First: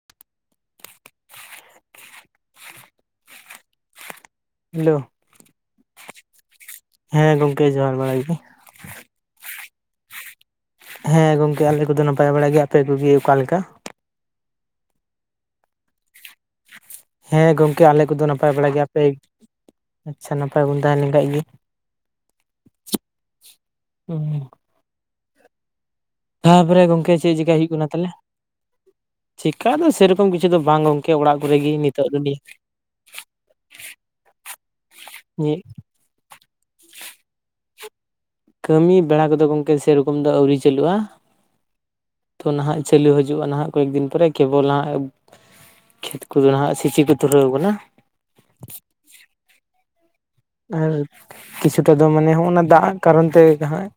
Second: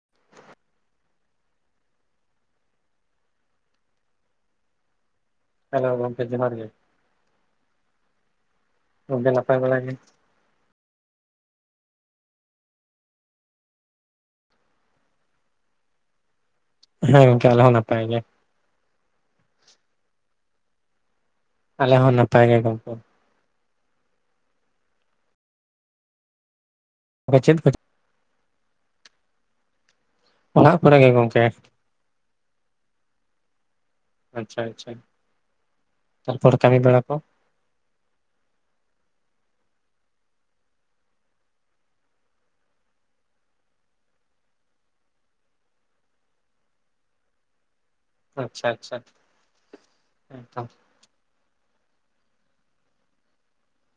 ᱻ hello hello ᱜᱚᱢᱠᱮ ᱡᱚᱦᱟᱨ ᱜᱮ ᱦᱮᱸ ᱜᱚᱝᱠᱮ ᱡᱚᱦᱟᱨ ᱵᱟᱲᱟᱭ ᱜᱮ ᱜᱚᱢᱠᱮ ᱱᱟᱯᱟᱭ ᱵᱟᱲᱟ ᱜᱮ ᱦᱮᱸ ᱜᱚᱝᱠᱮ ᱟᱞᱮ ᱠᱚᱫᱚ ᱱᱟᱯᱟᱭ ᱵᱟᱲᱟᱭ ᱜᱮᱭᱟ ᱟᱯᱮ ᱠᱚᱜᱮ ᱚᱠᱟᱞᱮᱠᱟ ᱾ ᱦᱮᱸ ᱜᱚᱢᱠᱮ ᱟᱞᱮ ᱠᱚᱫᱚ ᱱᱟᱯᱟᱭ ᱵᱟᱲᱟ ᱜᱮᱭᱟᱯᱮ ᱟᱪᱪᱷᱟ ᱱᱟᱯᱟᱭ ᱵᱚᱱ ᱛᱟᱦᱮᱸ ᱞᱮᱱᱠᱷᱟᱡ ᱜᱮ ᱟᱞᱮ ᱦᱚᱸ ᱱᱟᱯᱟᱭ ᱜᱮ ᱜᱚᱢᱠᱮ᱾ [unintelligible] ᱛᱟᱯᱚᱨᱮ ᱜᱚᱝᱠᱮ ᱪᱮᱫ ᱟᱫᱚ ᱪᱤᱠᱟᱭ ᱠᱚ ᱦᱩᱭᱩᱜ ᱠᱟᱱᱟ ᱛᱟᱦᱞᱮ? ᱪᱤᱠᱟ ᱫᱚ ᱥᱮᱨᱚᱠᱚᱢ ᱠᱤᱪᱷᱩ ᱫᱚ ᱚᱲᱟᱜ ᱵᱟᱝ ᱠᱚᱨᱮ ᱜᱮ ᱜᱚᱝᱠᱮ ᱚᱲᱟᱜ ᱠᱚᱨᱮ ᱜᱮ ᱱᱤᱛᱚᱜ ᱫᱚᱞᱤᱧ ᱟᱪᱪᱷᱟ ᱟᱪᱪᱷᱟ, ᱛᱟᱨᱯᱚᱨ ᱠᱟᱹᱢᱤ ᱵᱟᱲᱟ ᱠᱚ ᱠᱟᱹᱢᱤ ᱵᱟᱲᱟ ᱠᱚᱫᱚ ᱜᱚᱝᱠᱮ ᱥᱮᱨᱚᱠᱚᱢ ᱫᱚ ᱟᱹᱣᱨᱤ ᱪᱟᱹᱞᱩᱜᱼᱟ᱾ ᱛᱚ ᱱᱟᱦᱟᱜ ᱪᱟᱹᱞᱩ ᱦᱤᱡᱩᱜᱼᱟ ᱱᱟᱦᱟᱜ ᱠᱚᱭᱮᱠ ᱫᱤᱱ ᱯᱚᱨᱮ ᱠᱮᱵᱚᱞ ᱦᱟᱸᱜ ᱠᱷᱮᱛ ᱠᱚᱫᱚ ᱦᱟᱸᱜ ᱥᱤ ᱥᱤ ᱠᱚ ᱫᱷᱩᱨᱟᱹᱣ ᱠᱟᱱᱟ᱾ ᱟᱪᱪᱷᱟ ᱟᱪᱪᱷᱟ ᱦᱮᱸᱛᱚ᱾ ᱟᱨ ᱠᱤᱪᱷᱩᱴᱟ ᱫᱚ ᱢᱟᱱᱮ ᱦᱚᱸᱜᱼ ᱱᱟ ᱫᱟᱜ ᱠᱟᱨᱚᱱ ᱛᱮ ᱦᱟᱸᱜ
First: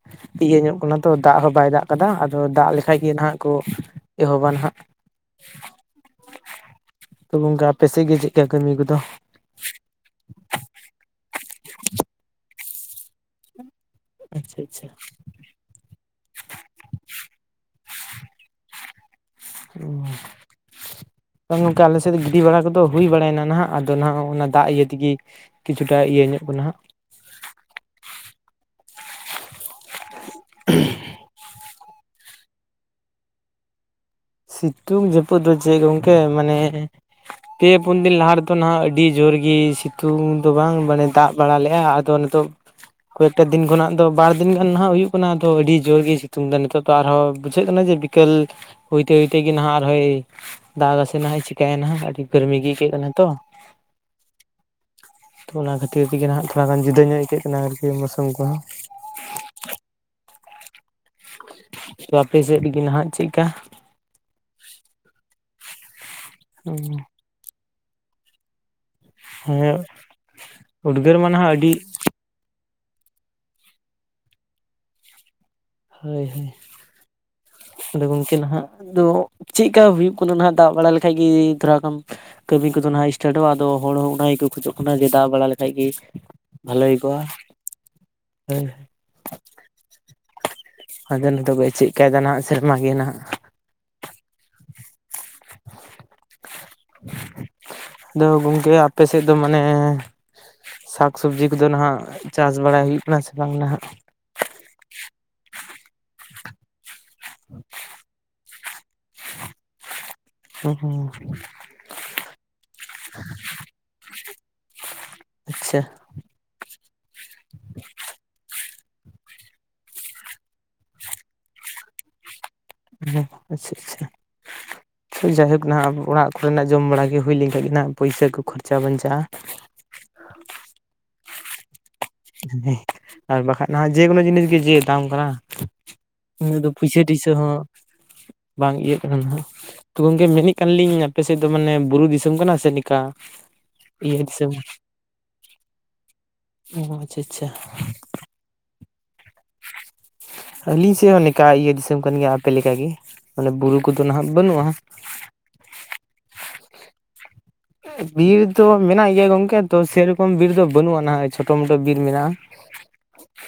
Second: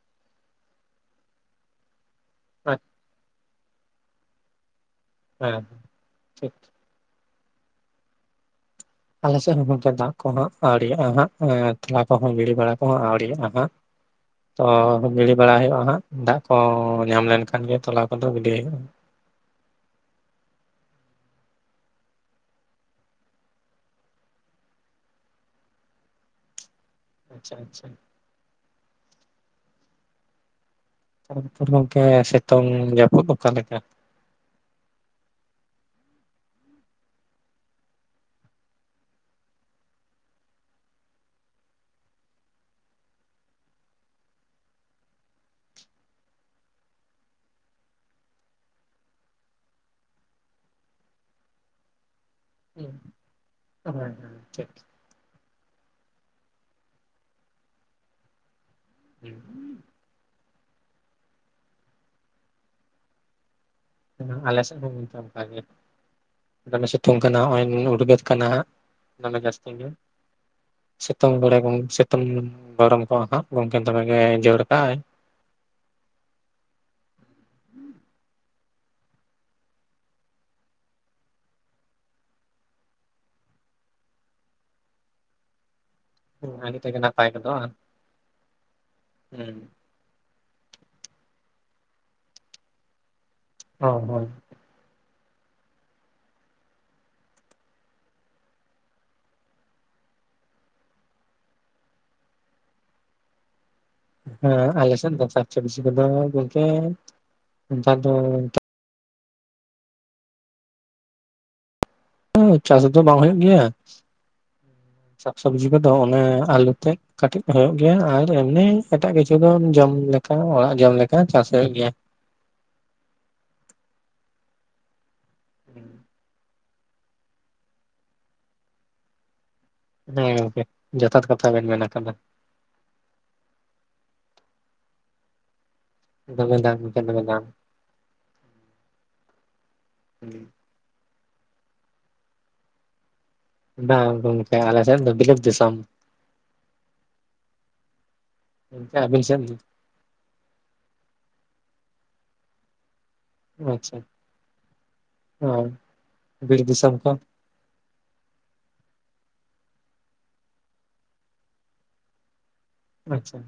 ᱤᱭᱟᱹ ᱧᱚᱜ ᱠᱟᱱᱟ ᱛᱚ ᱫᱟᱜ ᱦᱚᱸ ᱵᱟᱭ ᱫᱟᱜ ᱠᱟᱫᱟ ᱟᱫᱚ ᱫᱟᱜ ᱞᱮᱠᱷᱟᱡ ᱜᱮ ᱱᱟᱦᱟᱜ ᱠᱚ ᱮᱦᱚᱵᱟ ᱱᱟᱦᱟᱜ ᱦᱮᱸ ᱴᱷᱤᱠ ᱴᱷᱤᱠ᱾ ᱛᱚ ᱜᱚᱝᱠᱮ ᱟᱯᱮ ᱥᱮᱪ ᱜᱮ ᱪᱮᱫᱠᱟ ᱠᱟᱹᱢᱤ ᱠᱚᱫᱚ? ᱟᱞᱮ ᱥᱮᱫ ᱦᱩᱸ ᱦᱩᱸ ᱚᱱᱛᱮ ᱫᱟᱜ ᱠᱚᱦᱟᱸᱜ ᱟᱹᱣᱲᱤᱭᱟᱜᱼᱟ ᱦᱟᱸᱜ ᱛᱚᱞᱟ ᱠᱚᱦᱚᱸ ᱜᱤᱲᱤ ᱵᱟᱲᱟ ᱠᱚᱦᱚᱸ ᱟᱹᱣᱲᱤᱭᱟᱜᱼᱟ ᱦᱟᱸᱜ᱾ ᱟᱪᱪᱷᱟ ᱛᱚ ᱟᱪᱪᱷᱟ ᱜᱤᱲᱤ ᱵᱟᱲᱟ ᱦᱩᱭᱩᱜᱼᱟ ᱦᱟᱸᱜ ᱫᱟᱜ ᱠᱚ ᱧᱟᱢ ᱞᱮᱱᱠᱷᱟᱱ ᱜᱮ ᱛᱚᱞᱟ ᱠᱚᱫᱚ ᱜᱤᱰᱤ ᱦᱩᱭᱩᱜᱼᱟ᱾ [inaudible] [unintelligible] ᱟᱞᱮ ᱥᱮᱫ ᱫᱚ ᱜᱤᱰᱤ ᱵᱟᱲᱟ ᱠᱚᱫᱚ ᱦᱩᱭ ᱵᱟᱲᱟᱭᱱᱟ ᱱᱟᱦᱜ ᱟᱫᱚ ᱱᱟᱜ ᱚᱱᱟ ᱫᱟᱜ ᱤᱭᱟᱹ ᱛᱮᱜᱮ ᱠᱤᱪᱷᱩᱴᱟ ᱤᱭᱟᱹ ᱧᱚᱜ ᱠᱟᱱᱟ ᱦᱟᱸᱜ ᱟᱪᱪᱷᱟ ᱟᱪᱪᱷᱟ᱾ [inaudible] [unintelligible] ᱜᱚᱝᱠᱮ ᱥᱤᱛᱩᱝ ᱡᱟᱹᱯᱩᱫ ᱚᱠᱟ ᱞᱮᱠᱟ? ᱥᱤᱛᱩᱝ ᱡᱟᱹᱯᱩᱫ ᱫᱚ ᱪᱮᱫ ᱜᱚᱝᱠᱮ ᱢᱟᱱᱮ ᱯᱮ ᱯᱩᱱ ᱫᱤᱱ ᱞᱟᱦᱟ ᱨᱮᱫᱚ ᱱᱟᱦᱟᱜ ᱟᱹᱰᱤ ᱡᱳᱨ ᱜᱮ ᱥᱤᱛᱩᱝ ᱫᱚ ᱵᱟᱝ ᱢᱟᱱᱮ ᱫᱟᱜ ᱵᱟᱲᱟ ᱞᱮᱜᱼᱟ ᱟᱫᱚ [unintelligible] ᱠᱚᱭᱮᱠᱴᱟ ᱫᱤᱱ ᱠᱷᱚᱱᱟᱜ ᱫᱚ ᱵᱟᱨ ᱫᱤᱱ ᱜᱟᱱ ᱱᱟᱦᱟᱜ ᱦᱩᱭᱩᱜ ᱠᱟᱱᱟ ᱟᱫᱚ ᱟᱹᱰᱤ ᱡᱳᱨᱜᱮᱭ ᱥᱤᱛᱩᱝᱫᱟ ᱱᱤᱛᱚᱜ ᱛᱚ ᱟᱨᱦᱚᱸ ᱵᱩᱡᱷᱟᱹᱜ ᱠᱟᱱᱟ ᱡᱮ ᱵᱤ ᱠᱮᱞ ᱦᱩᱭᱛᱮ ᱦᱩᱭᱛᱮᱜᱮ ᱱᱟᱦᱟᱸᱜ ᱟᱨᱦᱚᱸᱭ ᱫᱟᱜ ᱟᱥᱮ ᱱᱟᱦᱟᱸᱜ ᱮ ᱪᱤᱠᱟᱭᱟ ᱱᱟᱦᱟᱸᱜ [unintelligible] ᱛᱚ ᱚᱱᱟ ᱠᱷᱟᱹᱛᱤᱨ ᱛᱮᱜᱮ ᱱᱷᱟᱜ ᱛᱷᱚᱲᱟ ᱜᱟᱱ ᱡᱩᱫᱟᱹ ᱧᱚᱜ ᱟᱹᱭᱠᱟᱹᱜ ᱠᱟᱱᱟ ᱟᱨᱠᱤ ᱢᱳᱥᱩᱢ ᱠᱚᱦᱚᱸ, [inaudible] [unintelligible] ᱛᱚ ᱟᱯᱮ ᱥᱮᱫ ᱜᱮ-ᱱᱷᱟᱜ ᱪᱮᱫ ᱠᱟ? ᱟᱞᱮ ᱥᱮᱫ ᱦᱚᱸ ᱚᱱᱠᱟ ᱫᱷᱟᱨᱟ ᱜᱮ, ᱫᱚᱢᱮ ᱥᱤᱛᱩᱝᱼᱼ ᱠᱟᱱᱟ ᱱᱚᱜ-ᱚᱭ ᱱᱩᱱᱟᱹᱜ ᱩᱫᱜᱟᱹᱨ ᱠᱟᱱᱟ ᱦᱟᱸᱜ, ᱫᱚᱢᱮ ᱡᱟᱹᱥᱛᱤ ᱦᱮᱸ ᱜᱮ, ᱧᱚᱜ ᱩᱫᱽᱜᱟᱹᱨ ᱢᱟ ᱥᱤᱛᱩᱝ ᱱᱟᱦᱟᱜ ᱵᱮᱲᱟ ᱟᱹᱰᱤ ᱵᱚᱱ ᱥᱤ [unintelligible] ᱜᱚᱢᱠᱮ ᱫᱚᱢᱮ ᱜᱮ ᱡᱟᱹᱲ ᱠᱟᱜᱟᱭ᱾ ᱦᱳᱭ-ᱦᱳᱭ, ᱟᱫᱚ ᱜᱚᱝᱠᱮ ᱱᱷᱟᱜ ᱫᱚ ᱪᱤᱫ ᱠᱟ ᱦᱩᱭᱩᱜ ᱠᱟᱱᱟ ᱱᱷᱟᱜ ᱫᱟᱜ ᱵᱟᱲᱟ ᱞᱮᱠᱟ ᱜᱤ ᱛᱷᱚᱲᱟ ᱜᱟᱱᱼᱼ ᱠᱟᱹᱢᱤ ᱠᱚᱫᱚ ᱱᱷᱟᱜ ᱥᱴᱟᱴᱚᱜ-ᱟ, ᱟᱫᱚ ᱦᱚᱲ ᱦᱚᱸ ᱚᱱᱟ ᱜᱮᱠᱚ ᱠᱷᱚᱡᱚᱜ ᱠᱟᱱᱟ ᱡᱮ ᱫᱟᱜ ᱵᱟᱲᱟ ᱞᱮᱠᱷᱟᱡ ᱜᱮᱼᱼ ᱟᱹᱰᱤ ᱛᱮᱜᱮ ᱱᱟᱯᱟᱭ ᱠᱚᱫᱚ ᱵᱟ, ᱦᱳᱭ ᱦᱩᱸ ᱟᱫᱚ ᱱᱤᱛᱚᱜ ᱫᱚ ᱪᱮᱫ ᱠᱟᱭᱫᱟ ᱱᱟᱜ ᱥᱮᱨᱢᱟ ᱜᱮ ᱱᱟᱜ, ᱚ-ᱦᱚᱭ ᱟᱫᱚ ᱜᱚᱝᱠᱮ ᱟᱯᱮ ᱥᱮᱫ ᱫᱚ ᱢᱟᱱᱮ ᱥᱟᱠᱥᱚᱵᱡᱤ ᱠᱚᱫᱚ ᱱᱷᱟᱜ ᱪᱟᱥ ᱵᱟᱲᱟᱭ ᱦᱩᱭᱩᱜ ᱠᱟᱱᱟ ᱥᱮ ᱵᱟᱝ ᱱᱷᱟᱜ? ᱦᱮᱸ ᱟᱞᱮᱥᱮᱫ ᱫᱚ ᱥᱟᱠᱷ-ᱥᱚᱵᱡᱤ ᱠᱚᱫᱚ ᱜᱚᱞᱛᱮ ᱱᱮᱛᱟᱨ ᱫᱚᱼᱼ ᱦᱩ ᱦᱩᱸ, ᱪᱟᱥ ᱫᱚ ᱵᱟᱝ ᱦᱩᱭᱩᱜ ᱜᱮᱭᱟ, ᱥᱟᱠᱥ-ᱥᱚᱵᱡᱤ ᱠᱚᱫᱚ ᱟᱪᱪᱷᱟ ᱚᱱᱮ ᱟᱞᱩ ᱛᱮᱫ᱾ ᱠᱟᱹᱴᱤᱡ ᱦᱳᱭᱩᱜ ᱜᱮᱭᱟ ᱟᱨ ᱮᱢᱱᱤ ᱮᱴᱟᱜ ᱠᱤᱪᱷᱩ ᱫᱚ ᱡᱚᱢ ᱞᱮᱠᱟ ᱚᱲᱟᱜ ᱡᱚᱢ ᱞᱮᱠᱟ ᱪᱟᱥ ᱦᱩᱭᱩᱜ ᱜᱮᱭᱟ᱾ ᱚᱸ ᱟᱪᱪᱷᱟ-ᱟᱪᱪᱷᱟ ᱡᱟᱭᱦᱳᱠ ᱱᱷᱟᱜ ᱚᱲᱟᱜ ᱠᱚᱨᱮᱱᱟᱜ ᱡᱚᱢ ᱵᱟᱲᱟ ᱜᱮ ᱦᱩᱭ ᱞᱮᱱᱼᱼ ᱟᱞᱤᱱᱟᱜ ᱯᱩᱭᱥᱟᱹ ᱠᱚ ᱠᱷᱚᱨᱪᱟ ᱵᱟᱧᱪᱟᱜ-ᱟ᱾ ᱦᱮᱸ ᱜᱚᱝᱠᱮ ᱡᱚᱛᱷᱟᱛ ᱠᱟᱛᱷᱟ ᱵᱮᱱ ᱢᱮᱱ ᱟᱠᱟᱫᱟ᱾ ᱦᱮ ᱟᱨ ᱵᱟᱠᱟᱱᱡ ᱱᱟᱜ ᱡᱮᱠᱳᱱᱳ ᱡᱤᱱᱤᱥ ᱜᱮ ᱡᱮ ᱫᱟᱢ ᱠᱟᱱᱟ ᱾ ᱫᱚᱢᱮ ᱩᱱᱟᱹᱜ ᱫᱚ ᱫᱟᱢ ᱯᱩᱭᱥᱟᱹ ᱜᱚᱢᱠᱮ ᱫᱚᱢᱮ ᱴᱩᱭᱥᱟᱹ ᱫᱟᱢ ᱦᱚᱸ ᱵᱟᱝ ᱤᱭᱟᱹᱜ ᱠᱟᱱᱟ ᱦᱟᱸᱜ ᱛᱚ ᱜᱚᱝᱠᱮ ᱢᱮᱱᱮᱜ ᱞᱤᱧ ᱟᱯᱮ ᱥᱮᱫ ᱫᱚ ᱢᱟᱱᱮ ᱵᱩᱨᱩ ᱫᱤᱥᱚᱢ ᱠᱟᱱᱟ ᱥᱮ ᱱᱤᱝᱠᱟ ᱵᱟᱝ ᱤᱭᱟᱹ ᱫᱤᱥᱚᱢ ᱜᱚᱝᱠᱮ ᱟᱞᱮ ᱥᱮᱫ ᱫᱚ ᱵᱤᱞᱟᱹᱛ ᱫᱤᱥᱚᱢ ᱟᱪᱷᱟ ᱜᱚᱢᱠᱮ ᱟᱞᱤᱧ ᱥᱮᱱ ᱟᱹᱞᱤᱧ ᱥᱮᱫ ᱦᱚᱸ ᱱᱤᱝᱠᱟ ᱤᱭᱟᱹ ᱫᱤᱥᱚᱢ ᱠᱟᱱ ᱜᱮᱭᱟ ᱟᱯᱮ ᱞᱮᱠᱟᱜᱮ ᱢᱟᱱᱮ ᱵᱩᱨᱩ ᱠᱚᱫᱚ ᱱᱟᱦᱟᱜ ᱵᱟᱹᱱᱩᱜᱼᱟ ᱚ ᱵᱤᱨ ᱫᱤᱥᱚᱢ ᱠᱚ ᱵᱤᱨ ᱫᱚ ᱢᱮᱱᱟᱜ ᱜᱮᱭᱟ ᱜᱚᱝᱠᱮ ᱛᱚ ᱥᱮᱨᱚᱠᱚᱢ ᱵᱤᱨ ᱫᱚ ᱵᱟᱹᱱᱩᱜᱼᱟ ᱱᱟᱦᱟᱜ ᱪᱷᱳᱴᱳ ᱢᱚᱴᱳ ᱵᱤᱨ ᱢᱮᱱᱟᱜᱼᱟ ᱾ ᱟᱪᱷᱟ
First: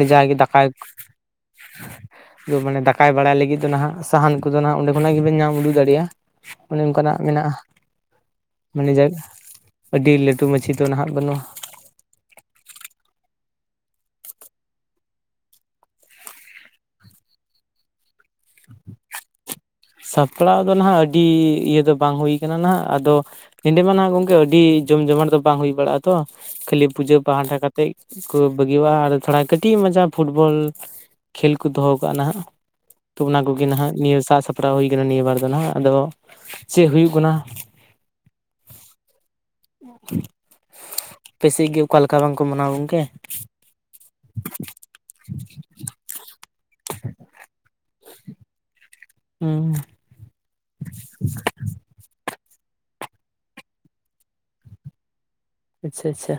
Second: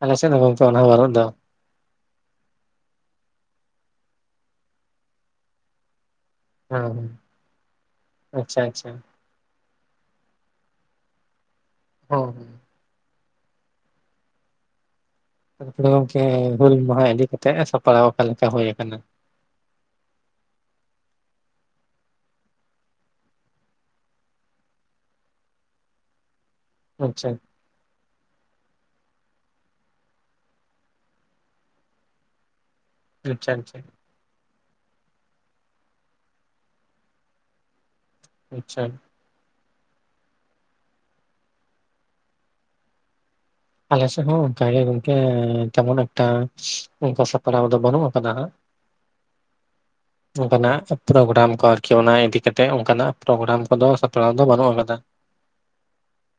ᱟᱞᱮ ᱥᱮᱫ ᱦᱚᱸ ᱜᱚᱢᱠᱮ ᱫᱟᱠᱟᱭ ᱚᱱᱟ ᱫᱚ ᱵᱟᱱᱩᱜ ᱫᱚ ᱢᱟᱱᱮ ᱫᱟᱠᱟᱭ ᱵᱟᱲᱟᱭ ᱞᱟᱹᱜᱤᱫ ᱫᱚ ᱦᱟᱜ ᱥᱟᱦᱟᱱ ᱠᱚᱫᱚ ᱱᱟᱜ ᱚᱸᱰᱮ ᱠᱷᱚᱱᱟᱜ ᱜᱮᱵᱮᱱ ᱧᱟᱢ ᱩᱰᱩ ᱫᱟᱲᱮᱭᱟᱜᱼᱟ ᱾ ᱚᱱᱮ ᱦᱮᱸ ᱚᱱᱠᱟᱱᱟᱜ ᱢᱮᱱᱟᱜᱼᱟ ᱾ ᱟᱪᱪᱷᱟ ᱟᱪᱪᱷᱟ ᱢᱟᱱᱮ ᱡᱟ ᱟᱹᱰᱤ ᱞᱟᱹᱴᱩ ᱢᱟᱺᱡᱷᱤ ᱫᱚ ᱱᱟᱦᱟᱜ ᱵᱟᱹᱱᱩᱜᱼᱟ ᱦᱚᱸ, ᱦᱩᱸ ᱛᱟᱨᱯᱚᱨᱮ ᱜᱚᱝᱠᱮ ᱦᱩᱞ ᱢᱟᱦᱟ ᱤᱫᱤ ᱠᱟᱛᱮᱜ ᱥᱟᱯᱲᱟᱣ ᱚᱠᱟᱞᱮᱠᱟ ᱦᱩᱭ ᱟᱠᱟᱱᱟ ᱥᱟᱯᱲᱟᱣ ᱫᱚ ᱱᱟᱦᱟᱜ ᱟᱹᱰᱤ ᱤᱭᱟᱹ ᱫᱚ ᱵᱟᱝ ᱦᱩᱭ ᱠᱟᱱᱟ ᱱᱟᱜ ᱟᱫᱚ ᱾ ᱱᱚᱸᱰᱮ ᱢᱟ ᱦᱟᱜ ᱜᱚᱢᱠᱮ ᱟᱹᱰᱤ ᱡᱚᱢ ᱡᱚᱢᱟ ᱫᱚ ᱵᱟᱝ ᱦᱩᱭ ᱵᱟᱲᱟᱜᱼᱟ ᱛᱚ ᱠᱷᱟᱹᱞᱤ ᱯᱩᱡᱟᱹ ᱟᱪᱪᱷᱟ ᱯᱟᱦᱴᱟ ᱠᱟᱛᱮ ᱛᱮᱫ ᱠᱚ ᱵᱟᱹᱜᱤᱼᱟ ᱟᱨ ᱛᱷᱚᱲᱟ ᱠᱟᱹᱴᱤᱡ ᱢᱚᱡᱟ ᱯᱷᱩᱴᱵᱚᱞ ᱠᱷᱮᱞ ᱠᱚ ᱫᱚᱦᱚ ᱠᱟᱜᱼᱟ ᱱᱟᱦᱟᱜ ᱛᱚ ᱚᱱᱟ ᱟᱪᱪᱷᱟ ᱠᱚᱜᱮ ᱟᱪᱪᱷᱟ ᱱᱟᱦᱟᱜ ᱱᱤᱭᱟᱹ ᱥᱟᱡᱽ ᱥᱟᱯᱲᱟᱣ ᱦᱩᱭ ᱠᱟᱱᱟ ᱱᱤᱭᱟᱹ ᱵᱟᱨ ᱫᱚ ᱦᱟᱜ ᱟᱫᱚ ᱪᱮᱫ ᱦᱩᱭᱩᱜ ᱠᱟᱱᱟ ᱾ ᱟᱪᱷᱟ ᱟᱯᱮ ᱥᱮᱫ ᱜᱮ ᱚᱠᱟᱞᱮᱠᱟ ᱵᱟᱝᱠᱚ ᱢᱟᱱᱟᱣ ᱜᱚᱝᱠᱮ ᱾ ᱟᱞᱮ ᱥᱮᱫ ᱦᱚᱸ ᱚᱱᱠᱟᱜ ᱜᱮ ᱜᱚᱝᱠᱮ ᱛᱮᱢᱚᱱ ᱮᱠᱴᱟ ᱚᱱᱠᱟ ᱥᱟᱯᱲᱟᱣ ᱫᱚ ᱵᱟᱹᱱᱩᱜ ᱟᱠᱟᱫᱟ ᱦᱟᱸᱜ ᱦᱩᱸ ᱚᱱᱠᱟᱱᱟᱜ ᱯᱨᱳᱜᱨᱟᱢ ᱠᱚ ᱟᱨᱠᱤ ᱚᱱᱟ ᱤᱫᱤᱠᱟ ᱠᱟᱛᱮᱜ ᱚᱱᱠᱟᱱᱟᱜ ᱯᱨᱳᱜᱨᱟᱢ ᱠᱚᱫᱚ ᱥᱟᱯᱲᱟᱣ ᱫᱚ ᱵᱟᱹᱱᱩᱜ ᱟᱠᱟᱫᱟ ᱾ ᱟᱪᱪᱷᱟ ᱟᱪᱪᱷᱟ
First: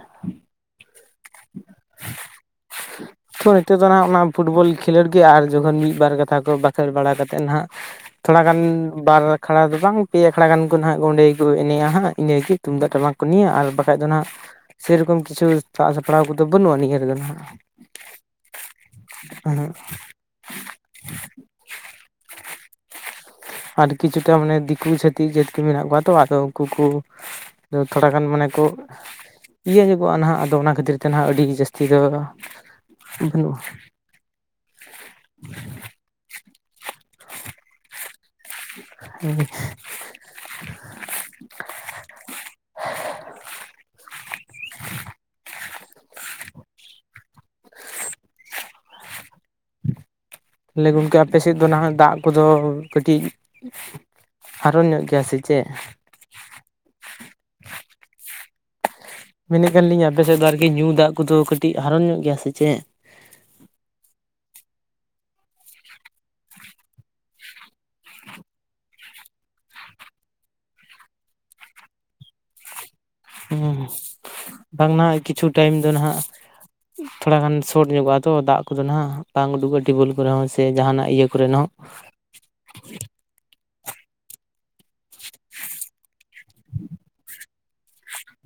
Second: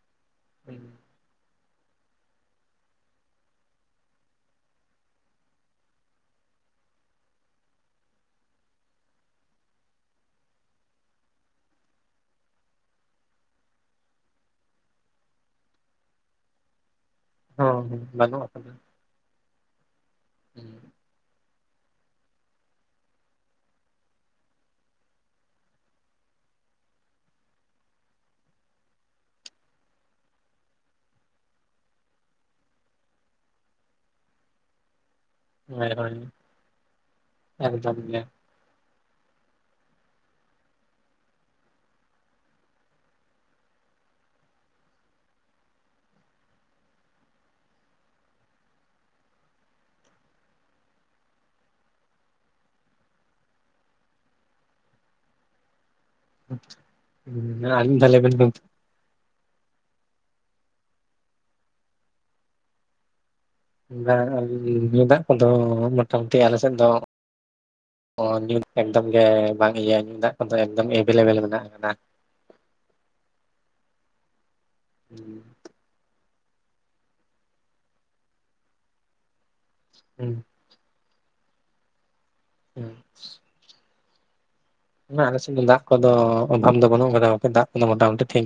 ᱦᱚᱸ ᱻ [inaudible] ᱛᱚ ᱱᱤᱛᱚᱜ ᱫᱚ ᱦᱟᱸᱜ ᱚᱱᱟ ᱯᱷᱩᱴᱵᱚᱞ ᱠᱷᱮᱞᱳᱰ ᱜᱮ ᱟᱨ ᱡᱚᱠᱷᱚᱱ ᱢᱤᱫᱵᱟᱨ ᱠᱟᱛᱷᱟ ᱠᱚ ᱵᱟᱠᱷᱮᱲ ᱵᱟᱲᱟ ᱠᱟᱛᱮᱫ ᱦᱟᱸᱜ ᱛᱷᱚᱲᱟ ᱜᱟᱱ ᱵᱟᱨ ᱟᱠᱷᱲᱟ ᱫᱚ ᱵᱟᱝ ᱯᱮ ᱟᱠᱷᱲᱟ ᱜᱟᱱ ᱠᱚ ᱱᱟᱦᱟᱜ ᱚᱸᱰᱮ ᱜᱮᱠᱚ ᱮᱱᱮᱡᱼᱟ ᱦᱟᱸᱜ ᱤᱱᱟᱹᱜᱮ ᱛᱩᱢᱫᱟᱜ ᱴᱟᱢᱟᱠ ᱠᱚ ᱱᱤᱭᱟ ᱟᱨ ᱵᱟᱠᱷᱟᱡ ᱫᱚ ᱱᱟᱦᱟᱜ ᱥᱮᱨᱚᱠᱚᱢ ᱠᱤᱪᱷᱩ ᱥᱟᱜ ᱥᱟᱯᱲᱟᱣ ᱠᱚᱫᱚ ᱵᱟᱹᱱᱩᱜᱼᱟ ᱱᱤᱭᱟᱹ ᱨᱮᱜᱮᱦᱟᱜ ᱾ ᱚᱻ ᱵᱟᱱᱩᱜ ᱟᱠᱟᱫᱟ, ᱩᱸᱦᱩᱜ ᱦᱩᱸ ᱻ ᱟᱨ ᱠᱤᱪᱷᱩᱴᱟ ᱢᱟᱱᱮ ᱫᱤᱠᱩ ᱪᱷᱟᱹᱛᱤᱠ ᱡᱟᱹᱛ ᱢᱮᱱᱟᱜ ᱠᱚᱣᱟ ᱛᱚ ᱟᱫᱚ ᱩᱱᱠᱩ ᱠᱚ ᱛᱷᱚᱲᱟ ᱜᱟᱱ ᱢᱟᱱᱮ ᱠᱚ ᱤᱭᱟᱹ ᱧᱚᱜᱚᱜᱼᱟ ᱱᱟᱦᱟᱜ ᱟᱫᱚ ᱚᱱᱟ ᱠᱷᱟᱹᱛᱤᱨ ᱛᱮ ᱱᱟᱦᱟᱜ ᱟᱹᱰᱤ ᱡᱟᱹᱥᱛᱤ ᱫᱚ ᱾ ᱵᱟᱹᱱᱩᱜᱼᱟ ᱦᱳᱭ ᱦᱳᱭ ᱮᱠᱫᱚᱢ ᱜᱮ ᱦᱮᱸ [inaudible] [inaudible] ᱛᱟᱦᱚᱞᱮ ᱜᱚᱢᱠᱮ ᱟᱯᱮ ᱥᱮᱫ ᱫᱚ ᱱᱟᱦᱟᱸᱜ ᱫᱟᱜ ᱠᱚᱫᱚ ᱠᱟᱹᱴᱤᱡᱼᱼ ᱦᱟᱨᱚᱱ ᱧᱚᱜ ᱜᱮᱭᱟ ᱥᱮ ᱪᱮᱜ? ᱚᱸᱦ, ᱩᱸ ᱟᱨ ‌ᱢᱤᱫ‌ ᱫᱷᱟᱣ ᱞᱟᱹᱭ ᱵᱮᱱ ᱜᱚᱝᱼᱼ [unintelligible] ᱢᱮᱱᱮᱫ ᱠᱟᱱ ᱞᱤᱧ ᱟᱯᱮ ᱥᱮᱫ ᱫᱚ ᱟᱨᱠᱤ ᱧᱩ ᱫᱟᱜ ᱠᱚᱫᱚ ᱠᱟᱹᱴᱤᱡ ᱦᱟᱨᱚᱱ ᱧᱚᱜ ᱜᱮᱭᱟ ᱥᱮ ᱪᱮᱫ ᱮᱫᱟᱜ ᱠᱚᱫᱚ ᱢᱚᱴᱟᱢᱩᱴᱤ ᱟᱞᱮ ᱥᱮᱫ ᱫᱚ ᱚ ᱧᱩ ᱮᱠᱫᱚᱢ ᱜᱮ ᱵᱟᱝ ᱤᱭᱟᱹ ᱧᱩ ᱫᱟᱜ ᱠᱚᱫᱚ ᱮᱵᱮᱞᱮᱵᱮᱞ ᱢᱮᱱᱟᱜ ᱟᱠᱟᱫᱟ ᱦᱮᱸ ᱵᱟᱝ ᱱᱟ ᱠᱤᱪᱷᱩ ᱴᱟᱭᱤᱢ ᱫᱚ ᱱᱟᱦᱟᱸᱜ ᱛᱷᱚᱲᱟ ᱜᱟᱱ ᱥᱚᱴ ᱧᱚᱜᱚᱜᱼᱟ ᱛᱚ ᱫᱟᱜ ᱠᱚᱫᱚ ᱦᱟᱜ ᱵᱟᱝ ᱩᱰᱩᱠᱚᱜᱼᱟ ᱴᱮᱵᱮᱞ ᱦᱩᱸ ᱠᱚᱨᱮ ᱦᱚᱸ ᱥᱮ ᱡᱟᱦᱟᱱᱟᱜ ᱤᱭᱟᱹ ᱠᱚᱨᱮᱱᱟᱜ ᱦᱚᱸ ᱦᱮᱸ ᱟᱞᱮᱥᱮᱫ ᱫᱚ ᱫᱟᱜ ᱠᱚᱫᱚ ᱚᱵᱷᱟᱵ ᱫᱚ ᱵᱟᱹᱱᱩᱜ ᱟᱠᱟᱫᱟᱠᱮ ᱫᱟᱜ ᱠᱚᱫᱚ ᱢᱚᱴᱟᱢᱩᱴᱤ ᱴᱷᱤᱠ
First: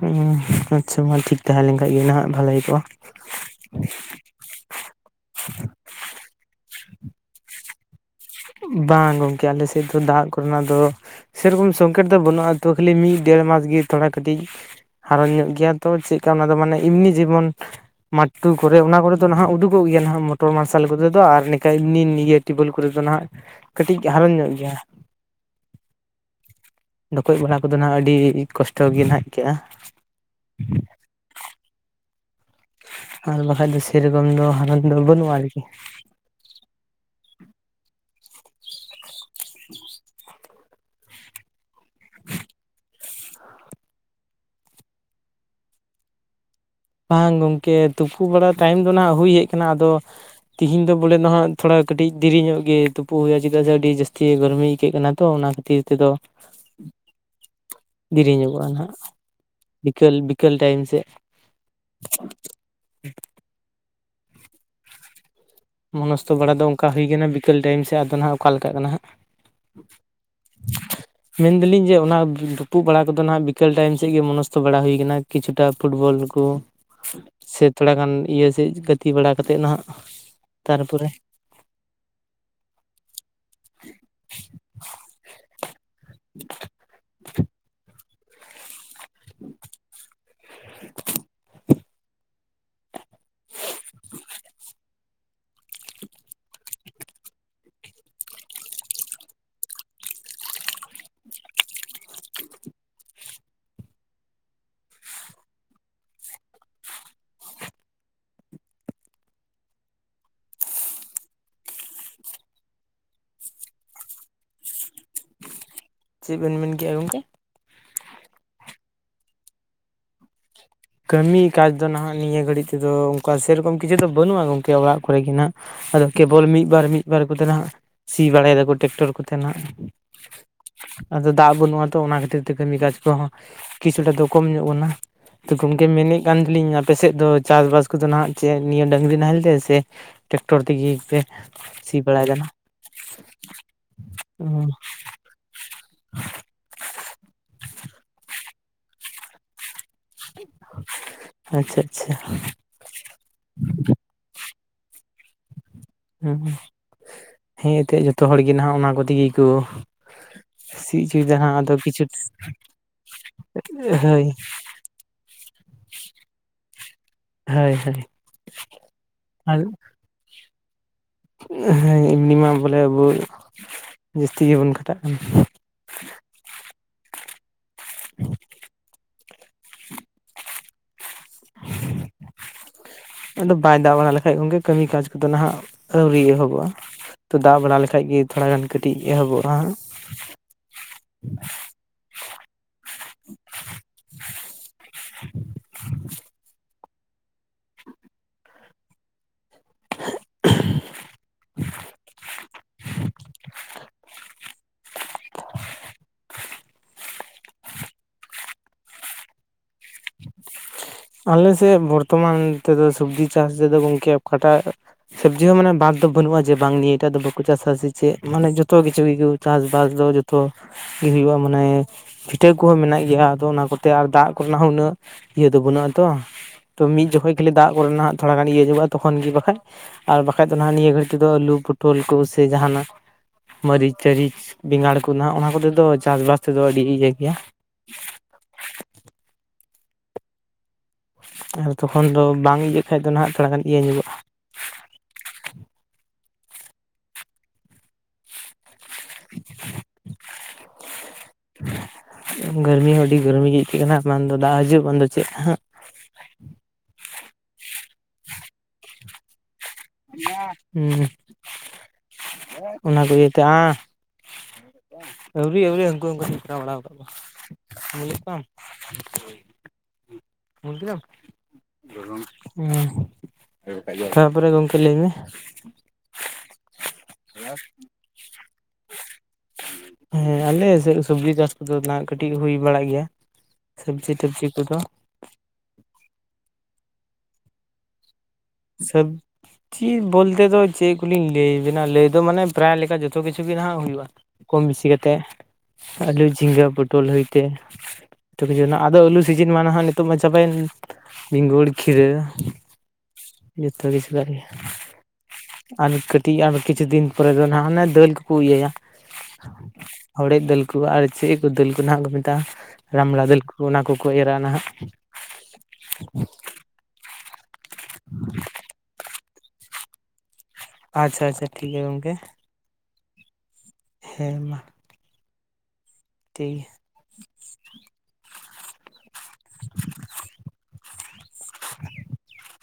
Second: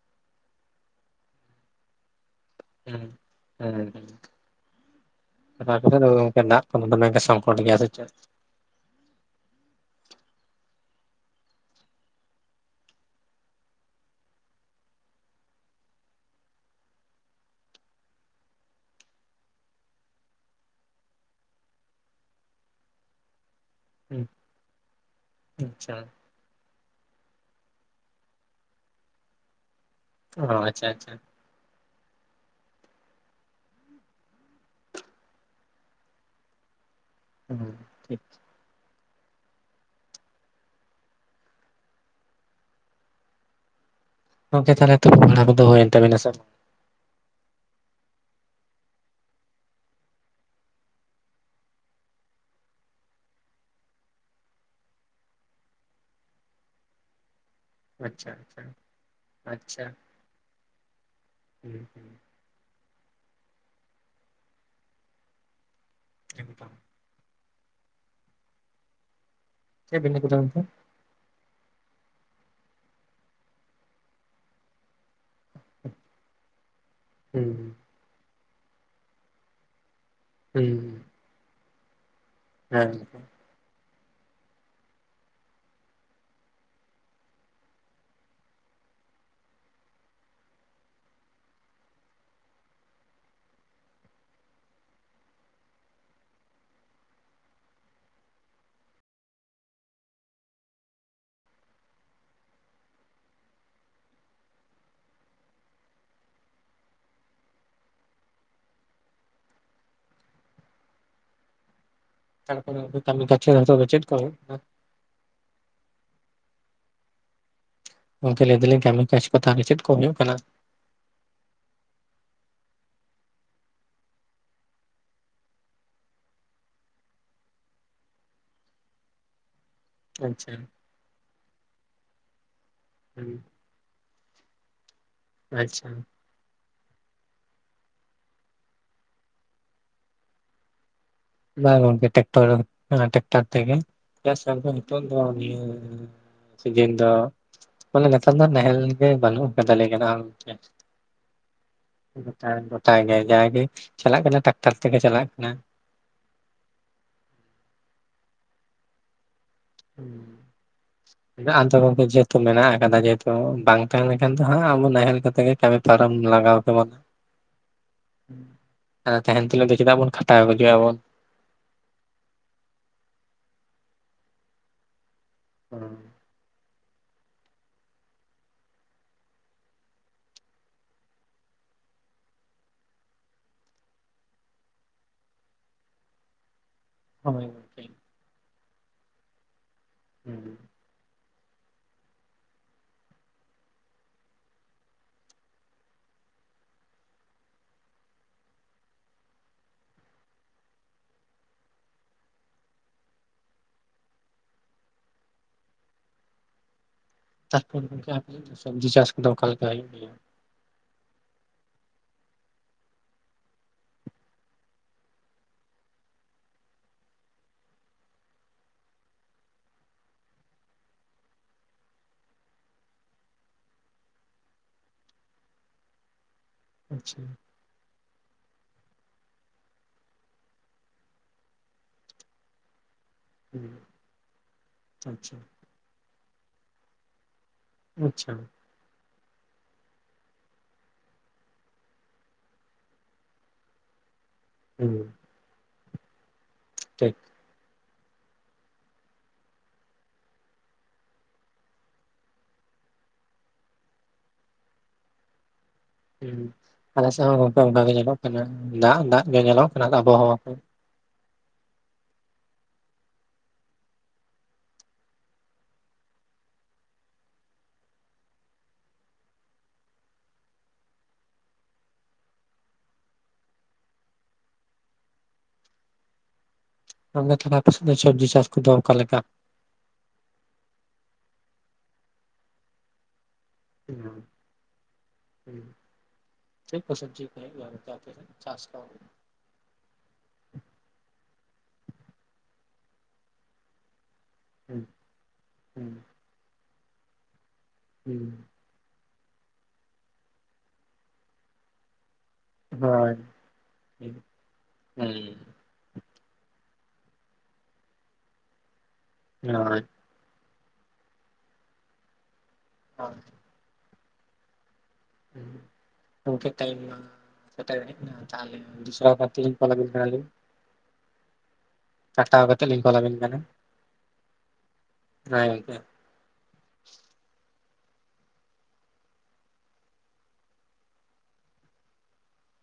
ᱦᱩᱸ ᱟᱪᱷᱟ ᱢᱟ ᱴᱷᱤᱠ ᱛᱟᱦᱮᱸ ᱞᱮᱱ ᱠᱷᱟᱱ ᱜᱮ ᱱᱟᱦᱟᱜ ᱵᱷᱟᱞᱮ ᱦᱩᱭ ᱠᱚᱜᱼᱟ ᱾ ᱦᱩᱸ ᱦᱮᱸ ᱦᱩᱸ ᱫᱟᱜ ᱠᱚᱫᱚ ᱫᱚᱢᱮ ᱜᱮ ᱥᱚᱝᱠᱚᱴ ᱜᱮᱭᱟ ᱥᱮ ᱪᱮᱫ ᱵᱟᱝ ᱜᱚᱝᱠᱮ ᱟᱞᱮ ᱥᱮᱫ ᱫᱚ ᱫᱟᱜ ᱠᱚᱨᱮ ᱱᱟᱜ ᱫᱚᱼᱼ ᱥᱮ ᱨᱚᱠᱚᱢ ᱥᱚᱝᱠᱮᱴ ᱫᱚ ᱵᱟᱹᱱᱩᱜ-ᱟ ᱛᱚ ᱠᱷᱟᱹᱞᱤ ᱢᱤᱜ ᱰᱮᱲ ᱢᱟᱥ ᱜᱤ‌ ᱛᱷᱚᱲᱟ ᱠᱟᱹᱴᱤᱡᱼᱼ ᱦᱟᱨᱚᱱ ᱧᱚᱜ ᱜᱮᱭᱟ ᱛᱚ ᱪᱮᱜ ᱠᱟ ᱚᱱᱟ ᱫᱚ ᱢᱟᱱᱮ ᱤᱢᱱᱤ ᱡᱮᱢᱚᱱᱼᱼ ᱢᱟᱴᱴᱩ ᱠᱚᱨᱮ ᱚᱱᱟ ᱠᱚᱨᱮ ᱫᱚ ᱱᱟᱦᱟᱸᱜ ᱩᱰᱩᱜᱠᱚᱜ ᱜᱮᱭᱟ ᱱᱟᱦᱟᱸᱜ ᱢᱚᱴᱚᱨ ᱢᱟᱨᱥᱟᱞ ᱠᱚᱛᱮ ᱫᱚ ᱟᱨ ᱱᱮᱠᱟ ᱱᱤ ᱱᱤᱭᱟᱹ ᱴᱤᱵᱩᱞ ᱠᱚᱨᱮ ᱫᱚ ᱱᱟᱦᱟᱸᱜᱼᱼ ᱠᱟᱹᱴᱤᱡ ᱦᱩᱸ ᱦᱟᱨᱚᱱ ᱧᱚᱜ ᱜᱮᱭᱟ᱾ [unintelligible] ᱟᱪᱪᱷᱟ ᱰᱷᱚᱠᱚᱡ ᱵᱟᱲᱟ ᱠᱚᱫᱚ ᱱᱟᱦᱟᱸᱜ ᱟᱹᱰᱤ ᱠᱚᱥᱴᱚ ᱜᱤ ᱱᱟᱦᱟᱸᱜ ᱜᱮᱭᱟ᱾ ᱚ ᱟᱪᱷᱟ ᱟᱪᱷᱟ᱾ ᱟᱨ ᱵᱟᱠᱷᱟᱡ ᱫᱚ ᱥᱮ ᱨᱚᱠᱚᱢ ᱫᱚ ᱦᱟᱨᱚᱱ ᱫᱚ ᱵᱟᱹᱱᱩᱜ-ᱟ ᱟᱨ ᱠᱤ᱾ ᱦᱩᱸ ᱴᱷᱮᱠ᱾ [unintelligible] [inaudible] ᱜᱚᱝᱠᱮ ᱛᱟᱦᱚᱞᱮ ᱛᱩᱯᱩ ᱵᱟᱲᱟ ᱠᱚ ᱫᱚ ᱦᱚᱭᱮᱱ ᱛᱟᱵᱮᱱᱟ ᱥᱮᱼᱼ ᱵᱟᱝ ᱜᱚᱝᱠᱮ ᱛᱩᱯᱩ ᱵᱟᱲᱟ ᱴᱟᱭᱤᱢ ᱫᱚ ᱱᱟᱦᱟᱸᱜ ᱦᱩᱭ ᱦᱮᱡ ᱠᱟᱱᱟ ᱟᱫᱚᱼᱼ ᱛᱤᱦᱤᱧ ᱫᱚ ᱵᱚᱞᱮ ᱫᱚ ᱱᱟᱦᱟᱸᱜ ᱛᱷᱚᱲᱟ ᱠᱟᱹᱴᱤᱡ ᱫᱤᱨᱤ ᱧᱚᱜ ᱜᱮ ᱛᱩᱯᱩ ᱦᱩᱭᱩᱜ-ᱟ ᱪᱮᱫᱟᱜ ᱥᱮ ᱟᱹᱰᱤ ᱡᱟᱹᱥᱛᱤ ᱜᱚᱨᱢᱤ ᱤᱭᱠᱟᱹᱜ ᱠᱟᱱᱟ ᱛᱚ ᱚᱱᱟ ᱠᱷᱟᱼᱼ ᱛᱤᱨ ᱛᱮᱫᱚᱼᱼ [inaudible] ᱟᱪᱪᱷᱟ ᱫᱤᱨᱤ ᱟᱪᱪᱷᱟ ᱧᱚᱜᱚᱜ-ᱟ ᱱᱟᱦᱟᱸᱜ ᱵᱤᱠᱟᱹᱞ ᱵᱤᱠᱟᱹᱞ ᱴᱟᱭᱤᱢ ᱥᱮᱜ᱾ ᱦᱮᱸ ᱦᱩᱸ᱾ [inaudible] ᱢᱚ ᱱᱚᱥᱛᱚ ᱵᱟᱲᱟ ᱫᱚ ᱮᱠᱫᱚᱢ ᱚᱱᱠᱟ ᱦᱩᱭ ᱠᱟᱱᱟ ᱵᱤᱠᱟᱹᱞ ᱴᱟᱭᱤᱢ ᱥᱮᱜ ᱟᱫᱚ ᱱᱟᱦᱟᱸᱜ ᱚᱠᱟ ᱞᱮᱠᱟᱜ ᱠᱟᱱᱟ ᱦᱟᱸᱜ? ᱪᱮᱜ ᱵᱤᱱᱰᱟᱹ ᱠᱚ ᱫᱚᱱ ᱛᱮ? ᱢᱮᱱ ᱫᱟᱞᱤᱧ ᱡᱮ ᱚᱱᱟ ᱫᱩᱯᱩᱜ ᱵᱟᱲᱟ ᱠᱚᱫᱚ ᱱᱟᱦᱟᱸᱜ ᱵᱤᱠᱟᱹᱞ ᱴᱟᱭᱤᱢ ᱥᱮᱜ ᱜᱤ ᱢᱚᱱᱚᱥᱛᱚ ᱵᱟᱲᱟ ᱦᱩᱭ ᱠᱟᱱᱟ᱾ ᱠᱤᱪᱷᱩ ᱴᱟᱜ ᱯᱷᱩᱴᱵᱚᱞ ᱠᱚ ᱦᱩᱸ ᱥᱮ ᱛᱷᱚᱲᱟ ᱜᱟᱱ ᱤᱭᱟᱹ ᱥᱮᱡ ᱜᱟᱹᱛᱤ ᱵᱟᱲᱟ ᱠᱟᱛᱮᱜ ᱱᱟᱦᱟᱸᱜ᱾ ᱦᱩᱸ ᱛᱟᱨᱯᱚᱨᱮ᱾ ᱦᱮᱸ᱾ [inaudible] ᱛᱟᱨᱯᱚᱨᱮ ᱚᱱᱛᱮ ᱠᱟᱢᱤ ‌ᱠᱟᱪᱷᱮ ᱱᱤᱛᱚᱜ ᱫᱚ ᱪᱮᱫ ᱠᱚ ᱦᱩᱭᱩᱜ ᱠᱟᱱᱟ? ᱪᱤᱜ ᱵᱮᱱ ᱢᱮᱱ ᱠᱮᱜ-ᱟ ᱜᱚᱝᱠᱮ? ᱜᱚᱝᱠᱮ ᱞᱟᱹᱭ ᱫᱟᱹᱞᱤᱧ ᱠᱟᱢᱤ ᱠᱟᱪᱷ ᱠᱚ ᱛᱟᱦᱚᱞᱮ ᱨ ᱪᱮᱫ ᱠᱚ ᱦᱳᱭᱳᱜ ᱠᱟᱱᱟ? ᱠᱟᱹᱢᱤ ᱠᱟᱡᱽ ᱫᱚ ᱱᱟᱦᱸᱟᱜ ᱱᱤᱭᱟᱹ ᱜᱷᱟᱹᱲᱤᱡ ᱛᱮᱫᱚ ᱚᱱᱠᱟ ᱥᱮ ᱨᱚᱠᱚᱢ ᱠᱤᱪᱷᱩ ᱫᱚ ᱵᱟᱹᱱᱩᱜ-ᱟ ᱜᱚᱝᱠᱮ ᱚᱲᱟᱜ ᱠᱚᱨᱮ ᱜᱮ ᱱᱟᱦᱟᱸᱜ ᱟᱫᱚ ᱠᱮᱵᱚᱞ ᱢᱤᱫ ᱵᱟᱨ ᱢᱤᱫ ᱵᱟᱨ ᱠᱚ ᱫᱚ ᱱᱟᱦᱟᱸᱜ ᱥᱤ ᱵᱟᱲᱟᱭ ᱫᱟᱠᱚ ᱴᱮᱠᱴᱚᱨ ᱠᱚᱛᱮ ᱱᱟᱦᱟᱸᱜ᱾ ᱟᱪᱷᱟ᱾ ᱟᱫᱚ ᱫᱟᱜ ᱵᱟᱹᱱᱩᱜ-ᱟ ᱛᱚ ᱚᱱᱟ ᱠᱷᱟᱹᱛᱤᱨ ᱛᱮ ᱠᱟᱹᱢᱤ ᱠᱟᱡᱽ ᱠᱚᱦᱚᱸ ᱦᱩᱸ, ᱠᱤᱪᱷᱩ ᱴᱟᱜ ᱫᱚ ᱠᱚᱢ ᱧᱚᱜ ᱠᱚᱱᱟ᱾ ᱛᱚ ᱜᱚᱢᱠᱮ ᱟᱪᱪᱷᱟ ᱢᱮᱱᱮᱜ ᱠᱟᱱ ᱛᱮᱦᱮᱱ ᱞᱤᱧ ᱟᱯᱮ ᱥᱮᱜ ᱫᱚ ᱪᱟᱥᱼᱵᱟᱥ ᱠᱚᱫᱚ ᱱᱟᱦᱟᱸᱜ ᱪᱮᱫ ᱱᱤᱭᱟᱹ ᱰᱟᱹᱝᱨᱤ ᱱᱟᱦᱮᱞ ᱛᱮ ᱥᱮᱼᱼ ᱴᱮᱠᱴᱚᱨ ᱛᱤᱜᱤ ᱯᱮᱼᱼ ᱵᱟᱝ ᱜᱚᱝᱠᱮ ᱴᱮᱠᱴᱚᱨ ᱚᱱᱟ ᱴᱮᱠᱴᱟᱨ ᱛᱮᱜᱮ ᱪᱮᱫᱟᱜ ᱥᱮ ᱟᱞᱮ ᱫᱚ ᱱᱤᱛᱚᱜ ᱫᱚ ᱤᱭᱟᱹᱼᱼ ᱦᱩᱸ ᱥᱤᱡᱤᱱ ᱫᱚ ᱵᱚᱞᱮ ᱱᱮᱛᱟᱨ ᱫᱚ ᱱᱟᱦᱮᱞ ᱜᱮ ᱵᱟᱱᱩᱜᱼᱼ ᱟᱫᱚ ᱞᱟᱹᱭ ‌ᱜᱟᱱᱚᱜ-ᱟ ᱜᱚᱝᱠᱮ ᱟᱪᱪᱷᱟ ᱟᱪᱪᱷᱟ ᱱᱮᱛᱟᱨ ᱫᱚ᱾ [unintelligible] [unintelligible] ᱪᱟᱞᱟᱜ ᱠᱟᱱᱟ ᱴᱟᱠᱴᱟᱨ ᱛᱮᱜᱮ ᱪᱟᱞᱟᱜ ᱠᱟᱱᱟ ᱦᱮᱸ ᱮᱱᱛᱮᱫ ᱡᱚᱛᱚ ᱦᱚᱲ ᱜᱮᱱᱟᱦᱟᱜ ᱚᱱᱟ ᱜᱚᱫᱤ ᱜᱮ ᱠᱚ ᱦᱩᱸ᱾ ᱥᱤ ᱦᱚᱪᱚᱭᱮᱫᱟ ᱦᱟᱸᱜ ᱢᱮᱱᱟᱜ ᱟᱫᱚ ᱜᱚᱝᱠᱮ ᱠᱤᱪᱷᱩ ᱡᱮ ᱦᱮᱛᱩ ᱢᱮᱱᱟᱜ ᱟᱠᱟᱫᱟ ᱡᱮ ᱦᱮᱛᱩ ᱵᱟᱝ ᱛᱟᱦᱮᱸ ᱦᱳᱭ ᱞᱮᱠᱷᱟᱱ ᱫᱚ ᱦᱟᱸᱜ ᱟᱵᱚ ᱱᱟᱦᱮᱞ ᱠᱚᱛᱮ ᱜᱮ ᱠᱟᱢᱤᱼᱼ ᱟᱨ ᱟᱢ ᱞᱟᱜᱟᱣᱟ ᱥᱮᱵᱟ ᱦᱳᱭ ᱦᱳᱭ ᱟᱨ ᱛᱮᱦᱮᱱ ᱛᱩᱞᱩᱡ ᱫᱚ ᱪᱤᱫᱟᱜ ᱵᱩᱱᱼᱼ [unintelligible] ᱟ ᱵᱩᱡᱩᱜ-ᱟᱵᱚᱱ᱾ ᱚ ᱦᱮᱸ ᱮᱢᱱᱤ ᱢᱟ ᱵᱚᱞᱮ ᱟᱸᱵᱩ ᱡᱟᱹᱥᱛᱤ ᱜᱤᱵᱚᱱ ᱠᱷᱟᱴᱟᱜ ᱠᱟᱱᱟ᱾ ᱦᱚᱸ᱾ [inaudible] [inaudible] ᱟᱫᱚ ᱵᱟᱭ ᱫᱟᱜ ᱵᱟᱲᱟ ᱞᱮᱠᱷᱟᱡ ᱜᱚᱝᱠᱮ ᱠᱟᱹᱢᱤ ᱠᱟᱡᱽ ᱠᱚᱫᱚ ᱱᱟᱦᱟᱸᱜ ᱟᱹᱣᱨᱤ ᱮᱦᱚᱵᱚᱜ-ᱟ᱾ ᱛᱚ ᱦᱳᱭ ᱫᱟᱜ ᱵᱟᱲᱟ ᱜᱚᱝᱠᱮ ᱞᱮᱠᱷᱟᱡ ᱜᱮ ᱛᱷᱚᱲᱟ ᱜᱟᱱ ᱠᱟᱹᱴᱤᱡ ᱮᱦᱚᱵᱚᱜᱼᱟ ᱦᱟᱸᱜ [unintelligible] [unintelligible] [inaudible] [unintelligible] [unintelligible] ᱥᱚᱵᱡᱤ ᱪᱟᱥ ᱠᱚᱫᱚ ᱚᱠᱟᱞᱮᱠᱟ [unintelligible] ᱟᱞᱮᱥᱮᱫ ᱵᱚᱨᱛᱚᱢᱟᱱ ᱛᱮᱫᱚ ᱥᱚᱵᱡᱤ ᱪᱟᱥ ᱨᱮᱫᱚ ᱜᱚᱢᱠᱮ ᱚᱠᱟᱴᱟᱜ ᱥᱚᱵᱽᱡᱤ ᱦᱚᱸ ᱢᱟᱱᱮ ᱵᱟᱫ ᱫᱚ ᱵᱟᱹᱱᱩᱜᱼᱟ ᱡᱮ ᱵᱟᱝ ᱱᱤᱭᱟᱹ ᱴᱟᱜ ᱫᱚ ᱵᱟᱠᱚ ᱪᱟᱥᱟ ᱥᱮ ᱪᱮ ᱢᱟᱱᱮ ᱡᱚᱛᱚ ᱠᱤᱪᱷᱩ [unintelligible] ᱪᱟᱥ ᱵᱟᱥ ᱫᱚ ᱡᱚᱛᱚ [unintelligible] ᱢᱟᱱᱮ ᱯᱤᱴᱷᱟᱹ ᱠᱚᱦᱚᱸ ᱢᱮᱱᱟᱜ ᱜᱮᱭᱟ ᱟᱫᱚ ᱚᱱᱟ ᱠᱚᱛᱮ ᱟᱨ ᱫᱟᱜ ᱠᱚᱨᱮᱱᱟᱜ ᱦᱚᱸ ᱩᱱᱟᱹᱜ ᱤᱭᱟᱹ ᱫᱚ ᱵᱟᱹᱱᱩᱜᱼᱟ ᱛᱚ ᱛᱚ ᱢᱤᱫ ᱟᱪᱪᱷᱟ ᱡᱚᱠᱷᱚᱱ ᱠᱷᱟᱹᱞᱤ ᱫᱟᱜ ᱠᱚᱨᱮᱱᱟᱜᱜ ᱛᱷᱚᱲᱟ ᱜᱟᱱ ᱤᱭᱟᱹ ᱦᱩᱜᱚᱜᱼᱟ ᱛᱚᱠᱷᱚᱱ ᱜᱮ ᱵᱟᱠᱷᱟᱱ ᱟᱨ ᱵᱟᱠᱷᱟᱡ ᱫᱚ ᱱᱟᱜ ᱱᱤᱭᱟᱹ ᱜᱷᱟᱹᱲᱤᱡ ᱛᱮᱫᱚ ᱟᱹᱞᱩ ᱯᱚᱴᱚᱞ ᱠᱚ ᱥᱮ ᱡᱟᱦᱟᱱᱟᱜ ᱦᱩᱸ ᱢᱟᱹᱨᱤᱪᱼᱴᱟᱹᱨᱤᱪ ᱵᱮᱸᱜᱟᱲ ᱠᱚ ᱱᱟᱜ ᱟᱪᱪᱷᱟ ᱚᱱᱟ ᱠᱚᱛᱮ ᱫᱚ ᱪᱟᱥᱵᱟᱥ ᱛᱮᱫᱚ ᱟᱹᱰᱤ ᱤᱭᱟᱹ ᱜᱮᱭᱟ ᱟᱪᱪᱷᱟ ᱟᱨ ᱛᱚᱠᱷᱚᱱ ᱫᱚ ᱵᱟᱝ ᱤᱭᱟᱹᱜ ᱠᱷᱟᱡ ᱫᱚ ᱱᱟᱦᱟᱜ ᱛᱷᱚᱲᱟ ᱜᱟᱱ ᱤᱭᱟᱹ ᱧᱚᱜᱚᱜᱼᱟ [unintelligible] ᱴᱷᱤᱠ [unintelligible] ᱜᱚᱨᱢᱤ ᱦᱚᱸ ᱟᱹᱰᱤ ᱜᱚᱨᱢᱤ ᱜᱮ ᱟᱹᱭᱠᱟᱹᱜ ᱠᱟᱱᱟ ᱵᱟᱝ ᱫᱚ ᱫᱟᱜ ᱦᱟᱹᱡᱩᱜ ᱵᱟᱝ ᱫᱚ ᱪᱮᱫ ᱦᱟᱸᱜ ᱟᱞᱮ ᱥᱮᱫ ᱦᱚᱸ ᱜᱚᱝᱠᱮ ᱚᱱᱠᱟ ᱜᱮ ᱧᱮᱞᱚᱜ ᱠᱟᱱᱟ ᱫᱟᱜ ᱫᱟᱜ ᱜᱮ ᱧᱮᱞᱚᱜ ᱠᱟᱱᱟ ᱟᱵᱚᱦᱟᱣᱟ ᱠᱚ [unintelligible] ᱚᱱᱟ ᱫᱚ ᱤᱭᱟᱹᱛᱮ, ᱦᱟᱸ [unintelligible] [unintelligible] [unintelligible] ᱛᱟᱨᱯᱚᱨᱮ ᱜᱚᱢᱠᱮ ᱞᱟᱹᱭ ᱢᱮ [inaudible] [unintelligible] ᱠᱚᱫᱚ ᱚᱠᱟᱞᱮᱠᱟ ᱦᱮᱸ ᱟᱞᱮ ᱥᱮᱜ‌ ᱥᱚᱵᱽᱡᱤ ᱪᱟᱥ ᱠᱚᱫᱚ ᱱᱟᱜ ᱠᱟᱹᱴᱤᱡ ᱦᱩᱭ ᱵᱟᱲᱟᱜ ᱜᱮᱭᱟ ᱥᱚᱵᱽᱡᱤ ᱴᱚᱵᱽᱡᱤ ᱠᱚᱫᱚ [unintelligible] ᱦᱳᱭ ᱥᱟᱹᱵᱽ ᱪᱮᱫ ᱵᱚᱞᱛᱮ ᱫᱚ ᱪᱮᱫ ᱠᱚᱞᱤᱧ ᱞᱟᱹᱭᱟᱵᱤᱱᱟ ᱞᱟᱹᱭ ᱫᱚ ᱢᱟᱱᱮ ᱯᱨᱟᱭ ᱞᱮᱠᱟ ᱡᱚᱛᱚ ᱠᱤᱪᱷᱩ ᱜᱮ ᱱᱟᱦᱟᱜ ᱦᱩᱭᱩᱜᱼᱟ ᱠᱚᱢ ᱦᱩᱸ ᱵᱮᱥᱤ ᱠᱟᱛᱮᱫ ᱦᱳᱭ ᱟᱹᱞᱩ ᱡᱷᱤᱸᱜᱟᱹ ᱯᱚᱴᱚᱞ ᱦᱚᱭᱛᱮ ᱦᱩᱸ ᱟᱫᱚ ᱟᱹᱞᱩ ᱥᱤᱡᱤᱱ ᱢᱟ ᱱᱟᱦᱟᱜ ᱱᱤᱛᱚᱜ ᱢᱟ ᱪᱟᱵᱟᱭᱮᱱ ᱵᱤᱸᱜᱩᱲ ᱠᱷᱤᱨᱟᱹ ᱡᱚᱛᱚ ᱠᱤᱪᱷᱩ [unintelligible] ᱟᱨ ᱠᱟᱹᱴᱤᱡ ᱟᱨ ᱠᱤᱪᱷᱩ ᱫᱤᱱ ᱯᱚᱨᱮ ᱫᱚ ᱱᱟᱦᱟᱜ ᱦᱟᱱᱮ ᱫᱟᱹᱞ ᱠᱚᱠᱚ ᱤᱭᱟᱹᱭᱟ [unintelligible] ᱦᱚᱲᱮᱡ ᱫᱟᱹᱞ ᱠᱚ ᱟᱨ ᱪᱮᱫ ᱠᱚ ᱫᱟᱹᱞ ᱠᱚ ᱱᱟᱦᱟᱜ ᱠᱚ ᱢᱮᱛᱟᱜᱼᱟ ᱨᱟᱢᱵᱽᱲᱟ ᱫᱟᱹᱞ ᱠᱚ ᱚᱱᱟ ᱠᱚᱠᱚ ᱮᱨᱼᱟ ᱱᱟᱜ [unintelligible] ᱛᱟᱞᱟ ᱜᱩᱠᱷᱟᱭ ᱟᱞᱤᱧ ᱟᱪᱪᱷᱟ ᱟᱪᱪᱷᱟ ᱴᱷᱤᱠ ᱜᱮᱭᱟ ᱜᱚᱝᱠᱮ᱾ ᱠᱟᱛᱮᱫ ᱞᱤᱧ [inaudible] ᱠᱚᱞ ᱟᱵᱤᱱ ᱠᱟᱱᱟ ᱦᱮᱸ ᱢᱟ [unintelligible] ᱴᱷᱤᱦ ᱜᱮᱭᱟ [inaudible]